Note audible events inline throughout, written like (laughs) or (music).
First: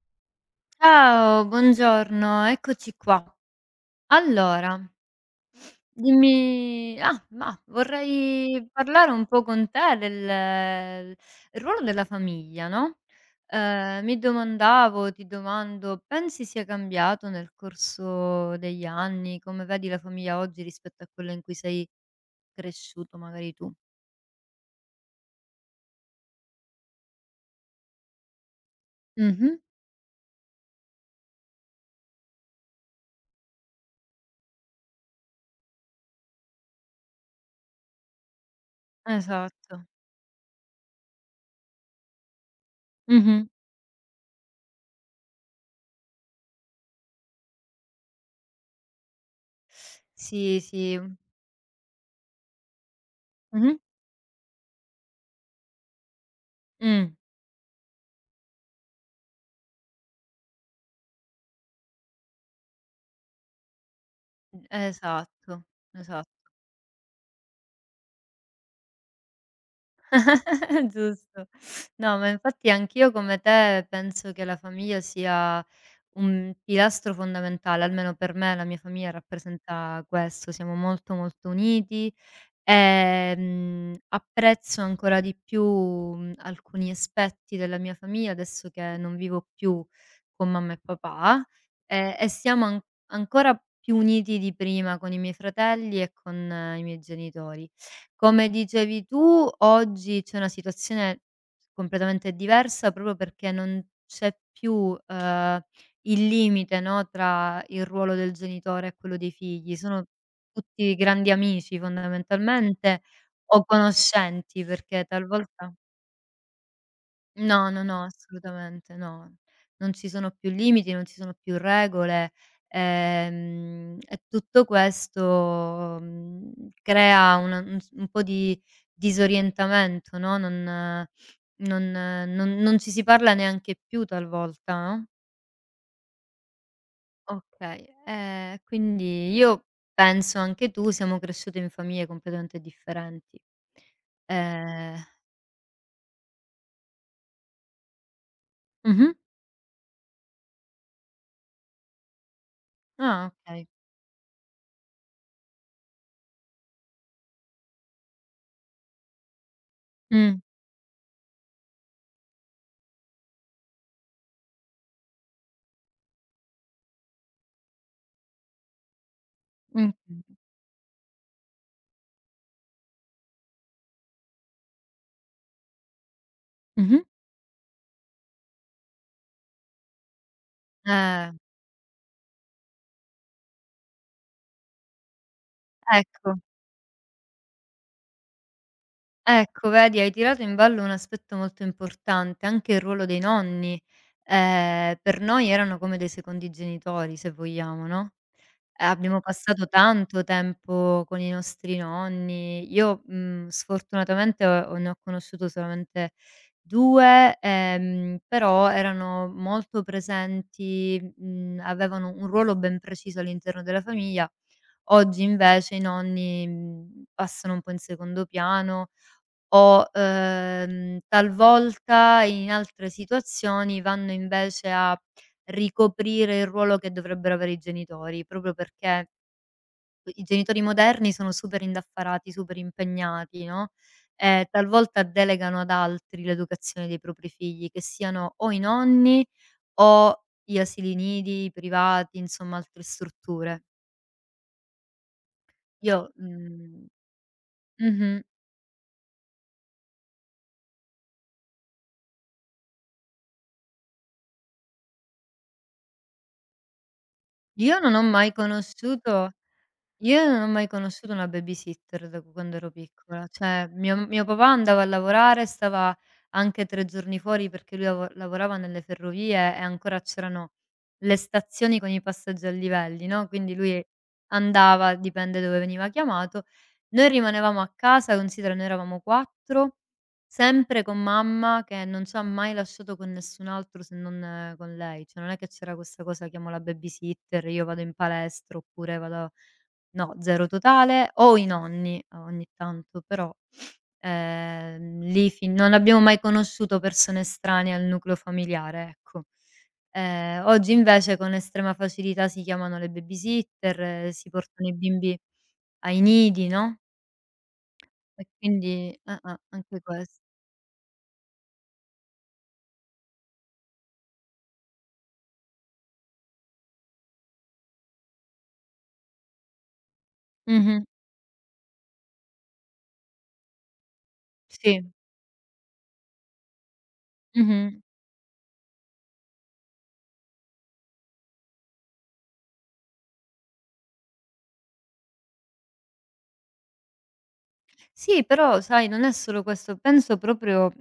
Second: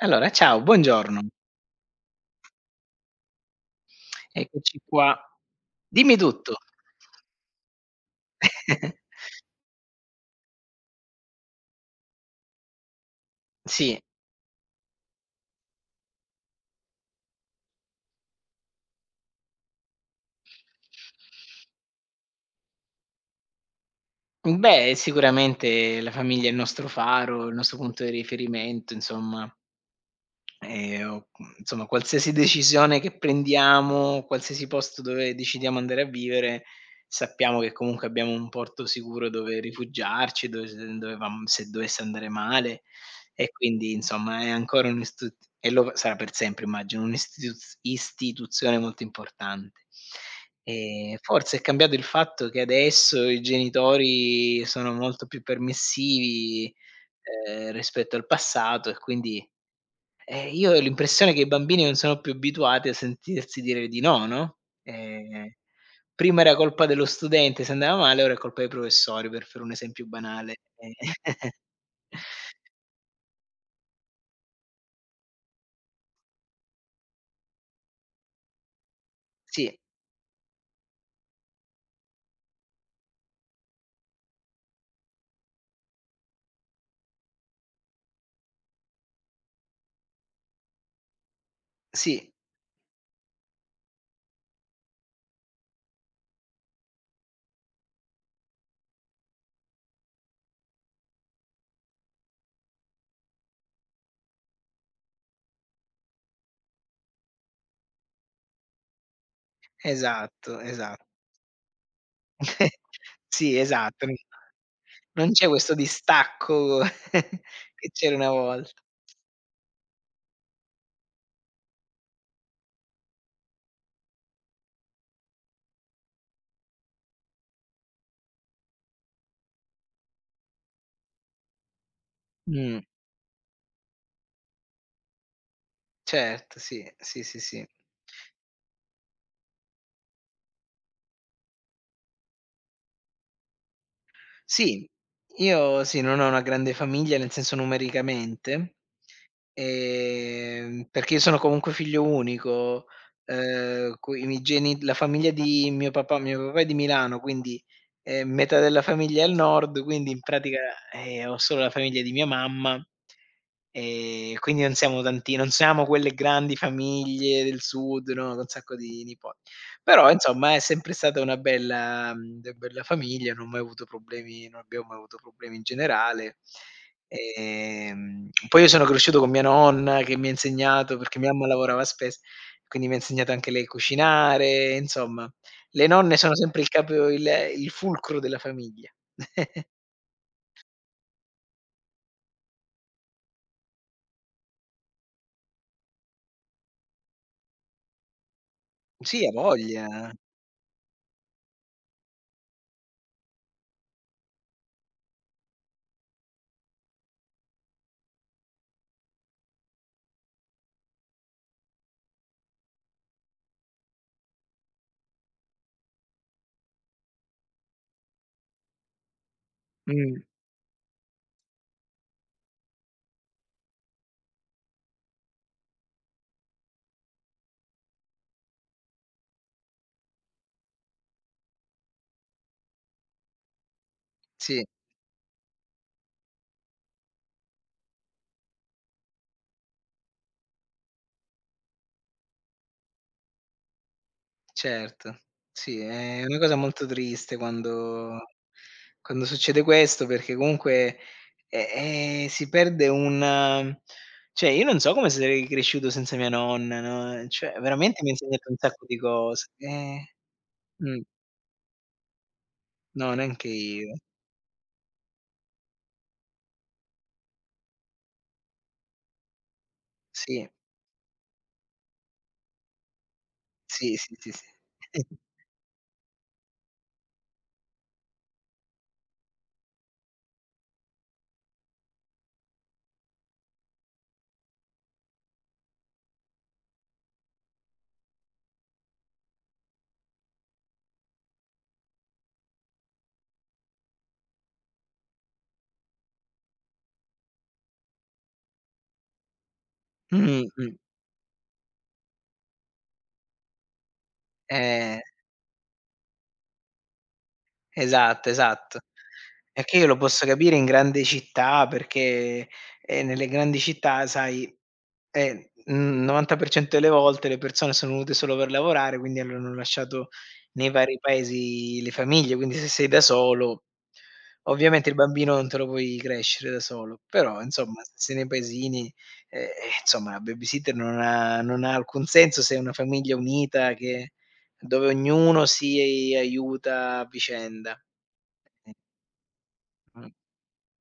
Allora, ciao, buongiorno. Ciao, buongiorno, eccoci qua. Eccoci Allora, qua. Dimmi tutto. dimmi mah, vorrei parlare (laughs) un po' con te del il ruolo della famiglia, no, Sì. Ti domando, pensi sia cambiato nel corso degli anni? Come vedi la famiglia oggi rispetto a quella in cui sei cresciuto magari tu? Mhmm, Beh, sicuramente la famiglia è il nostro faro, il nostro punto di riferimento, Mh-mh, insomma. Insomma qualsiasi decisione che prendiamo, qualsiasi posto dove decidiamo andare a vivere, sappiamo che comunque abbiamo un porto sicuro dove esatto. rifugiarci, dove se dovesse andare male, Mh-mh. e quindi insomma è ancora, un istu e lo sarà per sempre immagino, un'istituz istituzione molto importante. Sì, sì. Forse è cambiato il fatto che adesso i Mh-mh. genitori sono molto più permissivi, Mh, rispetto al passato, e quindi io ho l'impressione che i bambini non sono più abituati a sentirsi dire di no, no. ehm, esatto, Prima esatto. era colpa dello studente se andava male, ora è colpa dei professori, per fare un esempio banale, (laughs) eh. Giusto. (laughs) No, ma infatti anch'io come te penso che la famiglia sia un pilastro fondamentale, almeno per me la mia famiglia Sì, rappresenta questo, siamo molto molto uniti. Apprezzo ancora di più, alcuni aspetti della mia famiglia adesso che non vivo più con mamma e papà, e sì, siamo an ancora più uniti di prima con i miei fratelli e con i miei genitori. Come dicevi tu, oggi c'è una situazione completamente diversa proprio perché non c'è più, il limite, no, tra il ruolo del genitore e quello dei figli. Sono esatto. tutti esa grandi amici (laughs) fondamentalmente Sì, o esatto. N conoscenti, perché non c'è talvolta. questo distacco (laughs) No, no, che no, c'era una volta. assolutamente no. Non ci sono più limiti, non ci sono più regole, e tutto questo, crea una un s un po' di disorientamento, no, non Mh, ci si parla neanche più talvolta, no? certo, sì, sì, sì, sì. Okay, quindi io penso anche tu siamo cresciute in famiglie completamente differenti. Sì, Ehm io sì, non ho una grande famiglia, nel senso numericamente, mh-mh. Perché io sono comunque figlio unico, Ah, okay. Cui i miei geni la famiglia di mio papà è di Milano, quindi, metà della famiglia è al nord, quindi in Mh, pratica, ho solo la famiglia di mia mamma, quindi non siamo tanti, non siamo quelle grandi famiglie del sud, no, con un sacco di nipo mh, però insomma è sempre stata una bella mhmm, de bella famiglia, non ho mai avuto problemi, non abbiamo mai avuto problemi in generale. mh-mh. Poi io sono cresciuto con mia nonna che mi ha insegnato perché mia Eh, mamma lavorava, spes quindi mi ha insegnato anche lei a cucinare, insomma. Le nonne sono ecco, sempre il capo il fulcro della famiglia. (laughs) ecco vedi hai tirato in ballo un aspetto molto importante, anche il ruolo dei nonni. Per noi erano come dei secondi genitori se vogliamo, no? Abbiamo Sì, a passato voglia. tanto tempo con i nostri nonni. Io, sfortunatamente ho ne ho conosciuto solamente 2, però erano molto presenti, avevano un ruolo ben preciso all'interno della famiglia. Oggi invece i nonni, passano un po' in secondo piano, o, Mh, talvolta in altre situazioni vanno invece a ricoprire il ruolo che dovrebbero avere i genitori, proprio perché i genitori moderni sono super indaffarati, super impegnati, no, sì. talvolta delegano ad altri l'educazione dei propri figli, che siano o i nonni o gli asili nidi i privati, insomma altre strutture. Certo, sì, Io è una cosa molto mhmm triste quando Mh-mh. Succede questo, perché comunque, si perde un, cioè io non so come sarei cresciuto senza mia nonna, no, cioè Io non veramente ho mi ha mai insegnato un sacco di conosciuto cose. Io non ho mai mh, conosciuto una babysitter da quando ero no, piccola, neanche cioè mio io. mio papà andava a lavorare, stava anche 3 giorni fuori perché lui lavorava nelle ferrovie e ancora Sì, c'erano le stazioni con i passaggi a livelli, no, quindi lui sì, sì, sì, sì. andava, (laughs) dipende dove veniva chiamato. Noi rimanevamo a casa, considera noi eravamo 4, sempre con mamma che non ci ha mai lasciato con nessun altro se non con lei, cioè non è che c'era questa cosa chiamo la babysitter, io vado in palestra oppure vado no, 0 totale, o i nonni ogni tanto, però, lì fin non abbiamo mai conosciuto persone estranee al nucleo familiare, ecco. Mh, Oggi mh, invece con estrema facilità si chiamano le babysitter, si portano i eh. bimbi ai nidi, no, e Esatto, esatto. quindi E che anche io lo ques posso capire in grande città perché, nelle grandi città sai, n 90% delle volte le persone sono venute solo per lavorare, quindi allora hanno lasciato nei mh-mh, vari paesi le famiglie, quindi se sei da solo ovviamente sì, il bambino non te lo puoi crescere da solo, però insomma mh-mh. se sei nei paesini, ehm, insomma la babysitter non ha alcun senso se è una famiglia unita, che dove ognuno si aiuta a vicenda. Sì, però Eh, sai non è solo questo, mh. penso proprio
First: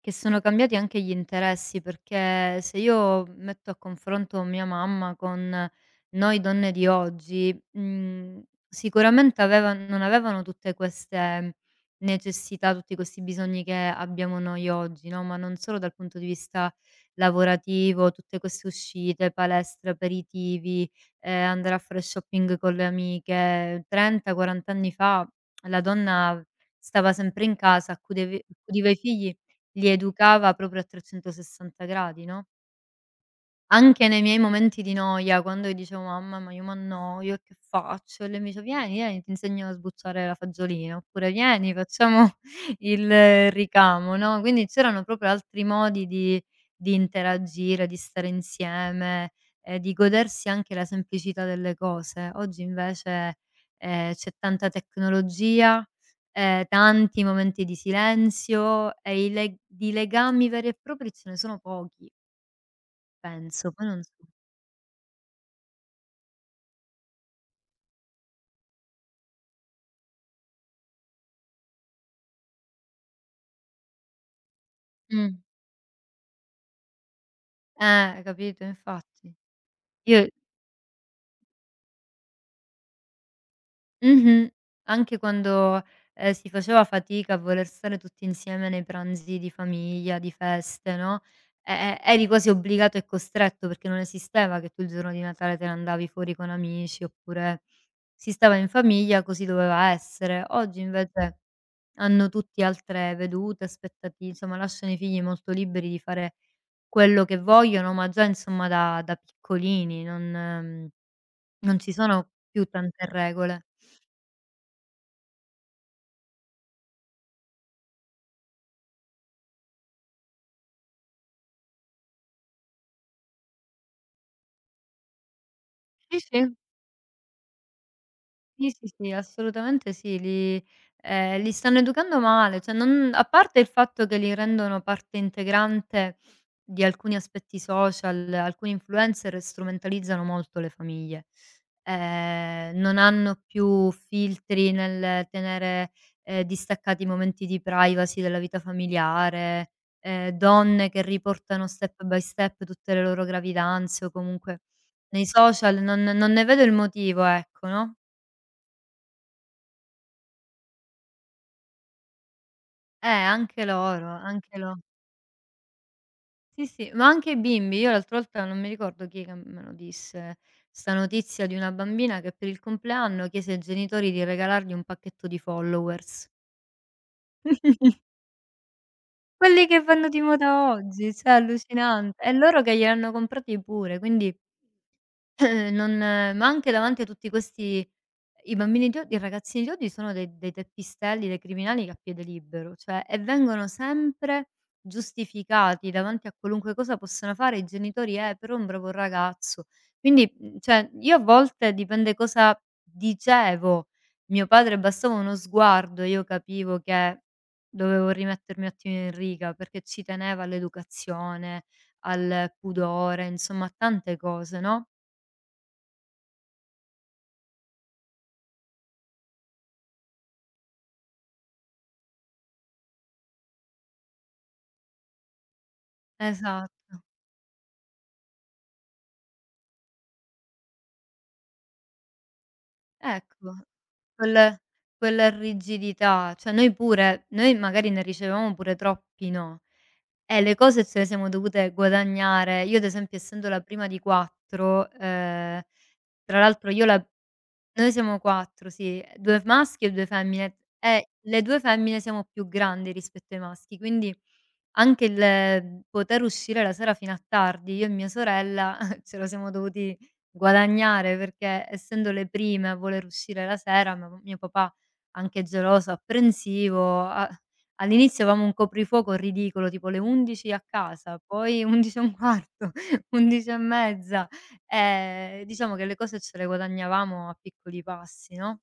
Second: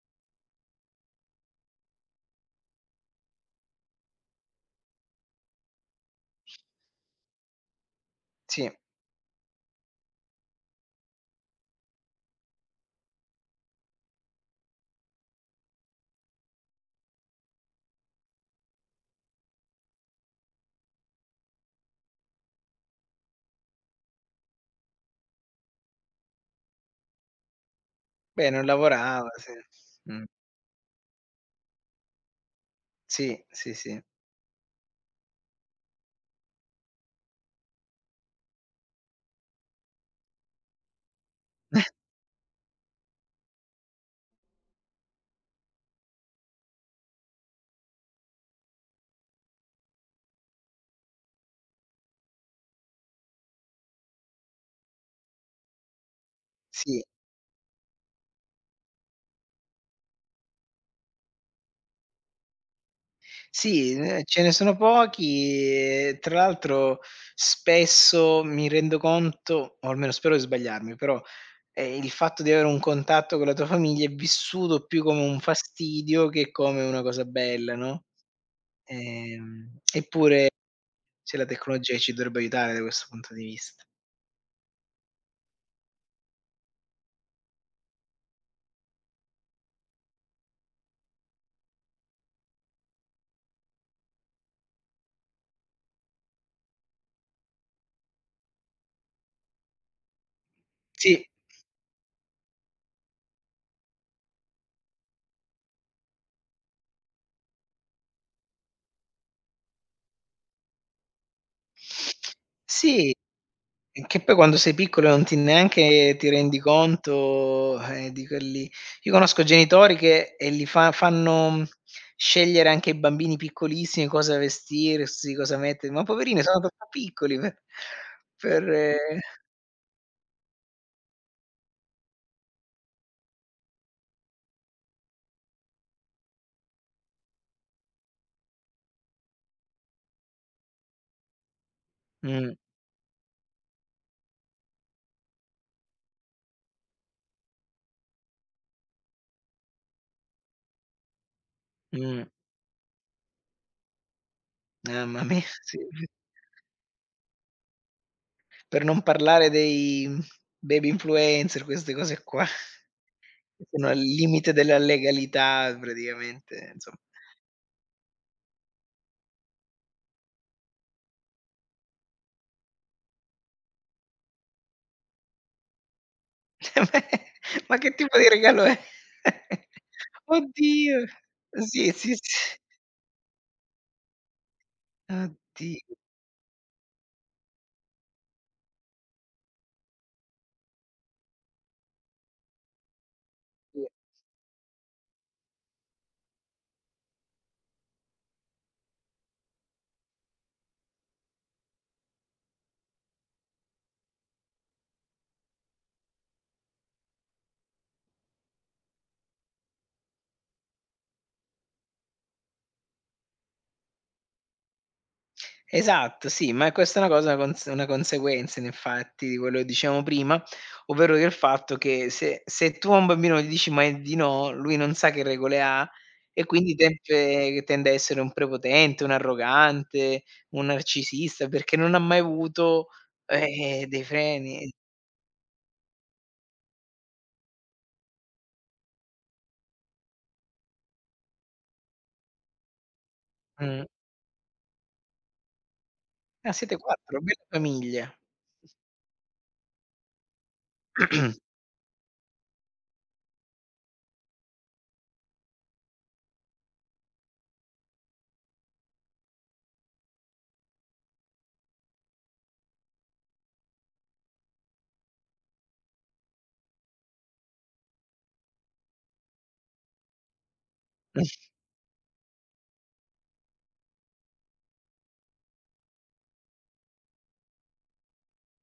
che sono cambiati anche gli interessi, perché se io metto a confronto mia mamma con noi donne di oggi, Sì, sicuramente aveva non avevano tutte queste necessità, tutti questi bisogni che abbiamo noi oggi, no, ma non solo dal punto di vista lavorativo, tutte queste uscite, palestre, aperitivi, andare a fare shopping con le amiche. 30, 40 anni fa la donna stava sempre in casa, accudeve beh, non accudiva i lavorava, figli, sì. li Mh. educava proprio a 360 gradi, no, Sì, sì, sì. anche nei miei momenti di noia, quando io dicevo: "Mamma, ma io m'annoio, e che faccio?" E lei mi diceva: "Vieni, vieni, ti insegno a sbucciare la fagiolina", oppure: "Vieni, facciamo (laughs) il ricamo", no, quindi c'erano proprio altri modi di interagire, di stare insieme, di godersi anche la semplicità delle cose. Oggi invece, c'è tanta tecnologia, Sì, tanti momenti di silenzio e i leg di legami veri e propri ce ne sono pochi, penso, poi sì, non so ce ne sono pochi e tra l'altro spesso mi rendo conto, o almeno spero di sbagliarmi, però, il fatto di avere un contatto con la tua famiglia è vissuto più come Mh. un fastidio che come una cosa bella, no, Capito, infatti. Io eppure, sì, la tecnologia ci dovrebbe aiutare da questo punto di vista. Mh-mh. Anche quando, si faceva fatica a voler stare tutti insieme nei pranzi di famiglia, di feste, no, e eri quasi obbligato e costretto, perché non esisteva che tu il giorno di Natale te ne andavi fuori con amici, oppure si stava in famiglia, così doveva essere. Oggi Sì. invece hanno tutti altre vedute, aspettati insomma lasciano i figli molto liberi di fare quello che vogliono, ma già insomma da piccolini, non ci sono più tante Sì, regole. che poi quando sei piccolo non ti neanche ti rendi conto, di quelli io conosco genitori che e li fa fanno scegliere anche ai bambini piccolissimi cosa vestirsi, cosa mettere, ma Sì, poverini sì. sono troppo piccoli per per Sì, sì, sì, ehm assolutamente sì, li stanno educando male, cioè non a parte il fatto che li rendono parte integrante di alcuni aspetti social, alcuni influencer strumentalizzano molto le famiglie. mh, Non hanno più filtri nel tenere, distaccati i momenti di privacy dalla vita familiare, donne che riportano step by mh. step tutte le loro gravidanze o comunque Mamma nei mia, (laughs) sì, social non ne vedo il motivo, ecco, no? per non parlare dei baby influencer, queste cose qua, Anche che sono al loro, limite anche della lo legalità sì, praticamente, sì, insom ma anche i bimbi. Io l'altra volta non mi ricordo chi che me lo disse, 'sta notizia di una bambina che per il compleanno chiese ai genitori di regalargli un pacchetto di followers. (laughs) Ma che tipo di regalo è? Quelli (laughs) che vanno di moda Oddio. oggi, cioè Sì, sì, allucinante. E sì. loro che gliel'hanno comprati pure, quindi (laughs) Oddio. Non ma anche davanti a tutti questi i ragazzini idioti sono dei teppistelli, dei criminali a piede libero, cioè e vengono sempre giustificati davanti a qualunque cosa possano fare i genitori: però è un bravo ragazzo". Quindi, cioè io a volte dipende cosa dicevo. Mio padre bastava uno sguardo e io capivo che dovevo rimettermi un attimo in riga, perché ci teneva all'educazione, al pudore, insomma a tante cose, no? Esatto, sì, ma questa è una cosa, una conseguenza in effetti di quello che dicevamo prima, ovvero del fatto che se tu a un bambino gli dici mai di no, lui non sa che regole ha e quindi Esatto. tende a essere un prepotente, un arrogante, un narcisista, perché non ha mai avuto, Ecco, dei quel freni. quella rigidità, cioè noi pure noi magari ne ricevevamo pure troppi no, e le cose ce le siamo dovute guadagnare. Io ad esempio essendo la Mh. prima di 4, tra Ah, l'altro siete io la 4, bella noi famiglia. siamo 4, sì, 2 maschi e 2 femmine. E le 2 femmine siamo più grandi rispetto ai maschi, quindi anche il, poter uscire la sera fino a tardi, io e mia sorella (laughs) ce lo siamo dovuti guadagnare, perché essendo le prime a voler uscire la sera, mio papà anche geloso, apprensivo, a all'inizio avevamo un coprifuoco ridicolo, tipo le 11 a casa, (laughs) Mh, poi (laughs) 11 e un quarto, (laughs) 11 e mezza. Diciamo che le cose ce le guadagnavamo a piccoli passi, no,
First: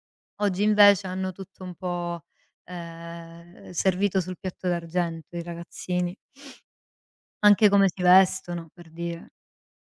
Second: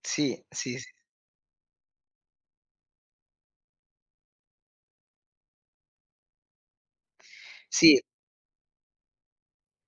sì, oggi sì, sì. invece hanno tutto un po', servito sul piatto d'argento i ragazzini, anche come Sì, si vestono per dire.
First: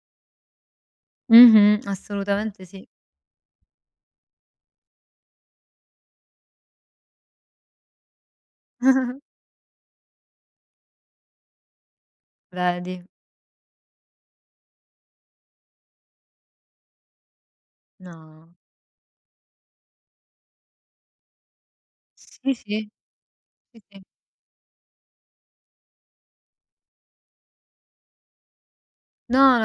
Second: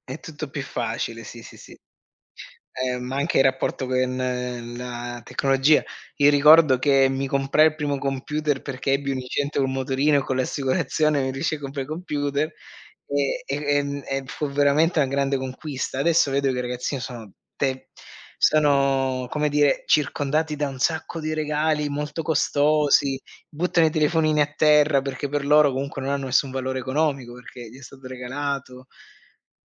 è tutto più facile, sì, sì, sì. Mh-mh, assolutamente sì. Ma anche il rapporto con la tecnologia. Io ricordo che mi comprai il primo computer perché ebbi un (laughs) incidente col motorino e con l'assicurazione mi riuscii a comprare il computer Vedi? e fu veramente una grande conquista. Adesso vedo che i ragazzini sono te No. sono, come dire, circondati da un sacco di regali molto Sì, sì, costosi, sì, buttano i sì. telefonini a terra perché per loro comunque non hanno nessun valore economico, perché gli è stato regalato. No, no,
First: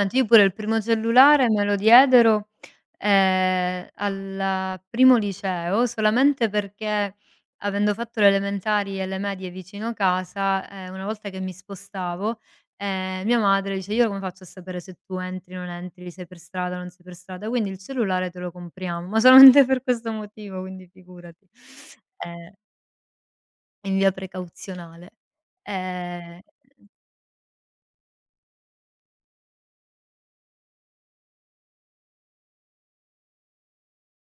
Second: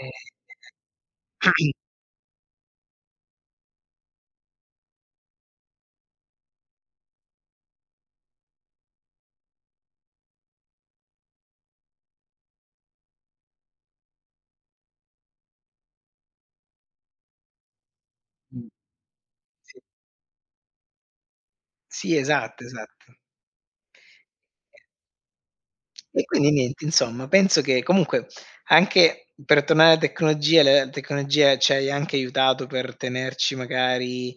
Ehm, Io pure il primo cellulare me lo diedero, al primo liceo, solamente perché avendo fatto le elementari e le medie vicino casa, una volta che mi spostavo, mia madre dice: "Io come faccio a sapere se tu entri, o non entri, sei per strada, o non sei per strada? Quindi il cellulare te lo mh, compriamo." Ma solamente (laughs) (clears throat) sì. per questo motivo, quindi figurati. Sì, Ehm, esatto, esatto. in via precauzionale. E Ehm quindi niente, insomma, penso che comunque anche per tornare alla tecnologia, la tecnologia ci hai anche aiutato per tenerci magari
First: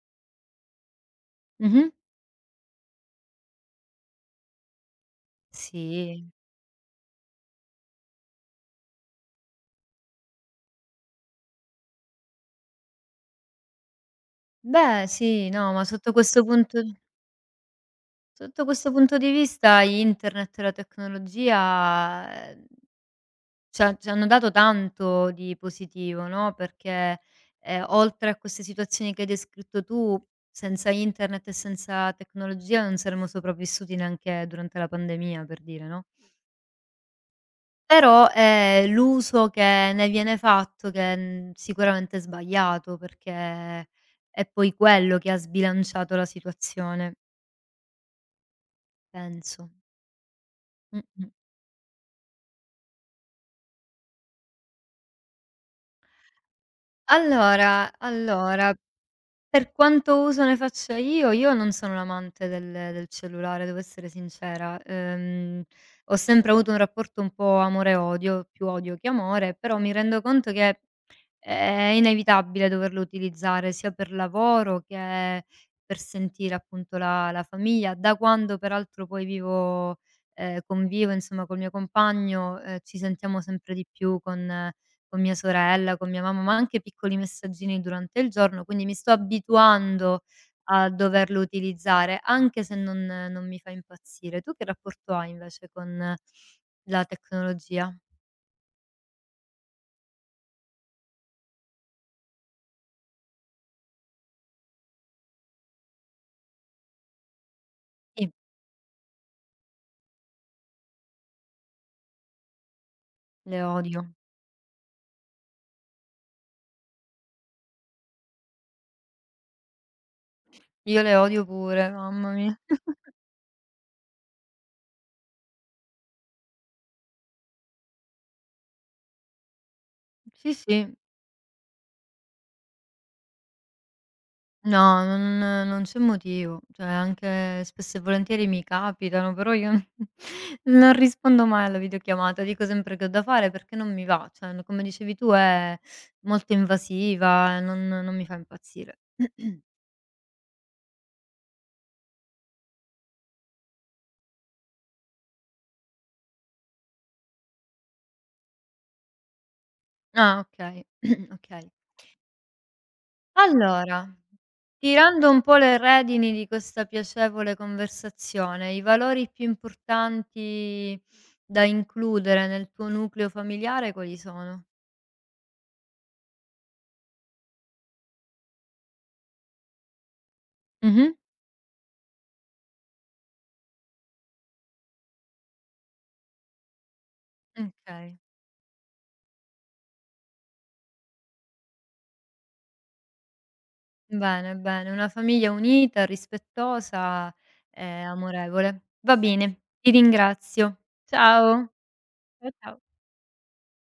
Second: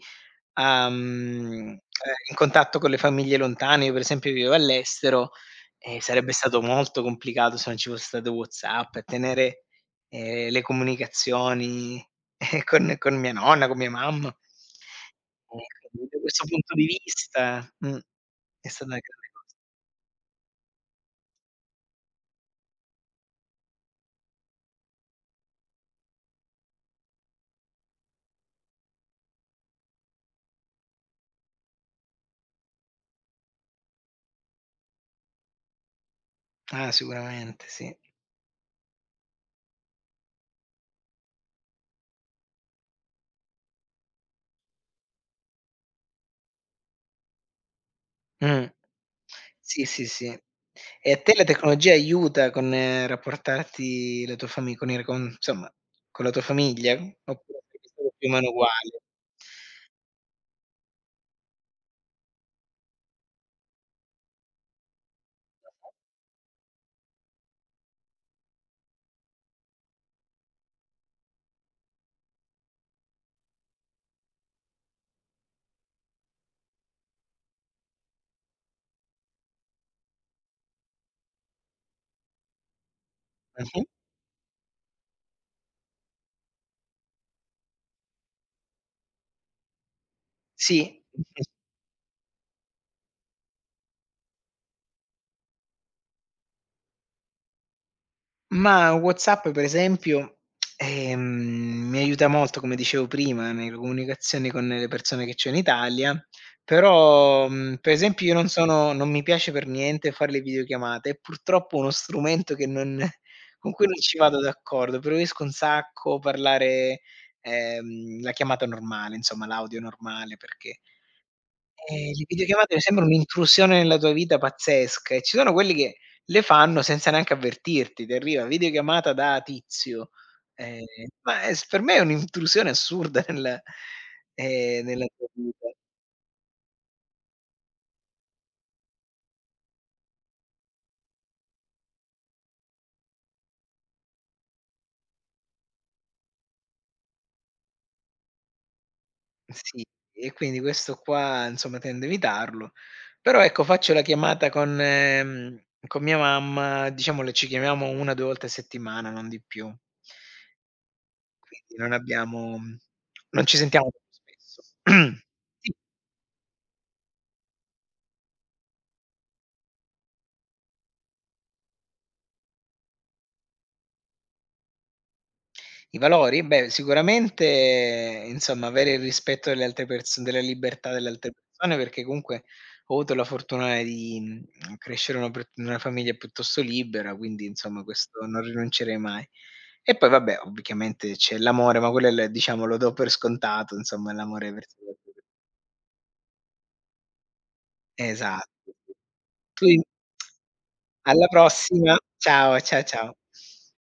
a mhmm, ehm, mh-mh. in contatto con le famiglie lontane. Io per esempio vivo all'estero e Sì. sarebbe stato molto complicato se non ci fosse stato WhatsApp, e tenere, le comunicazioni, con mia nonna, con mia mamma. Beh, sì, no, ma E quindi da questo punto di vista sotto è stata questo una punto grande di cosa. vista internet e la tecnologia, c'ha ci hanno dato tanto di positivo, no, perché, oltre a queste situazioni che hai descritto tu, senza internet e senza tecnologia non saremmo sopravvissuti neanche durante la pandemia, per dire, no, Ah, sicuramente sì. però è l'uso che ne viene fatto che, sicuramente è sbagliato, perché è poi quello che ha sbilanciato la situazione. Mh. Penso. Sì, sì, sì. E a Mh-mh. te la tecnologia aiuta con rapportarti la tua fami con il con insomma, con la tua famiglia? Oppure sei Allora stato più o meno allora, uguale? per quanto uso ne faccia io non sono un amante del cellulare, devo essere sincera. Ho sempre avuto un rapporto un po' amore e odio, più odio che amore, però mi rendo conto che è inevitabile doverlo utilizzare sia per lavoro che per sentire appunto la famiglia. Da quando peraltro poi vivo convivo insomma col mio compagno, ci sentiamo sempre Mh-mh. di più con mia sorella, con mia mamma, ma anche piccoli messaggini durante il giorno, quindi mi sto abituando a Sì. doverlo utilizzare, anche se non mi fa impazzire. Tu che rapporto hai invece con la tecnologia? Ma WhatsApp per esempio, mi aiuta molto, come dicevo prima, nelle comunicazioni con le persone che c'ho in Italia, però, per esempio Sì, io non sono, non mi piace per niente fare le videochiamate, è purtroppo uno strumento che non, le con cui non odio. ci vado d'accordo. Preferisco un sacco parlare, la chiamata normale, insomma l'audio normale perché Io le odio pure, le mamma mia. videochiamate mi sembra (laughs) un'intrusione nella tua vita pazzesca, e ci sono quelli che le fanno senza neanche avvertirti, ti arriva videochiamata da Tizio. Sì, Ehm, sì. ma è s per me è un'intrusione assurda (laughs) No, nella tua non vita. non c'è motivo. Cioè anche spesso e volentieri mi capitano, però io (laughs) non rispondo mai alla videochiamata, dico sempre che ho da fare perché non mi va. Cioè n come dicevi tu è molto invasiva, non mi fa impazzire. (clears throat) Sì, e quindi questo qua, insomma, tendo a evitarlo. Però ecco, faccio la chiamata con mia mamma, diciamo le ci chiamiamo 1, 2 volte a settimana, non di più. Ah, okay, (clears throat) okay. Quindi non abbiamo, non ci sentiamo Allora, spesso. (clears throat) tirando un po' Sì. le redini di questa piacevole conversazione, i valori più importanti da includere nel tuo nucleo familiare quali sono? I valori? Beh, sicuramente, insomma, avere il rispetto delle altre perso della libertà delle Mh-mh. altre persone, perché comunque ho avuto la fortuna di, crescere in una per in una famiglia piuttosto libera, quindi insomma Okay, questo non rinuncerei mai. E poi vabbè, ovviamente c'è l'amore, ma quello è l diciamo lo do per scontato, insomma l'amore bene, verso le bene, una altre per famiglia unita, rispettosa e esatto, amorevole. Va bene, sì. Tu in ti ringrazio. Alla Ciao. prossima. Ciao, Ciao, ciao. ciao.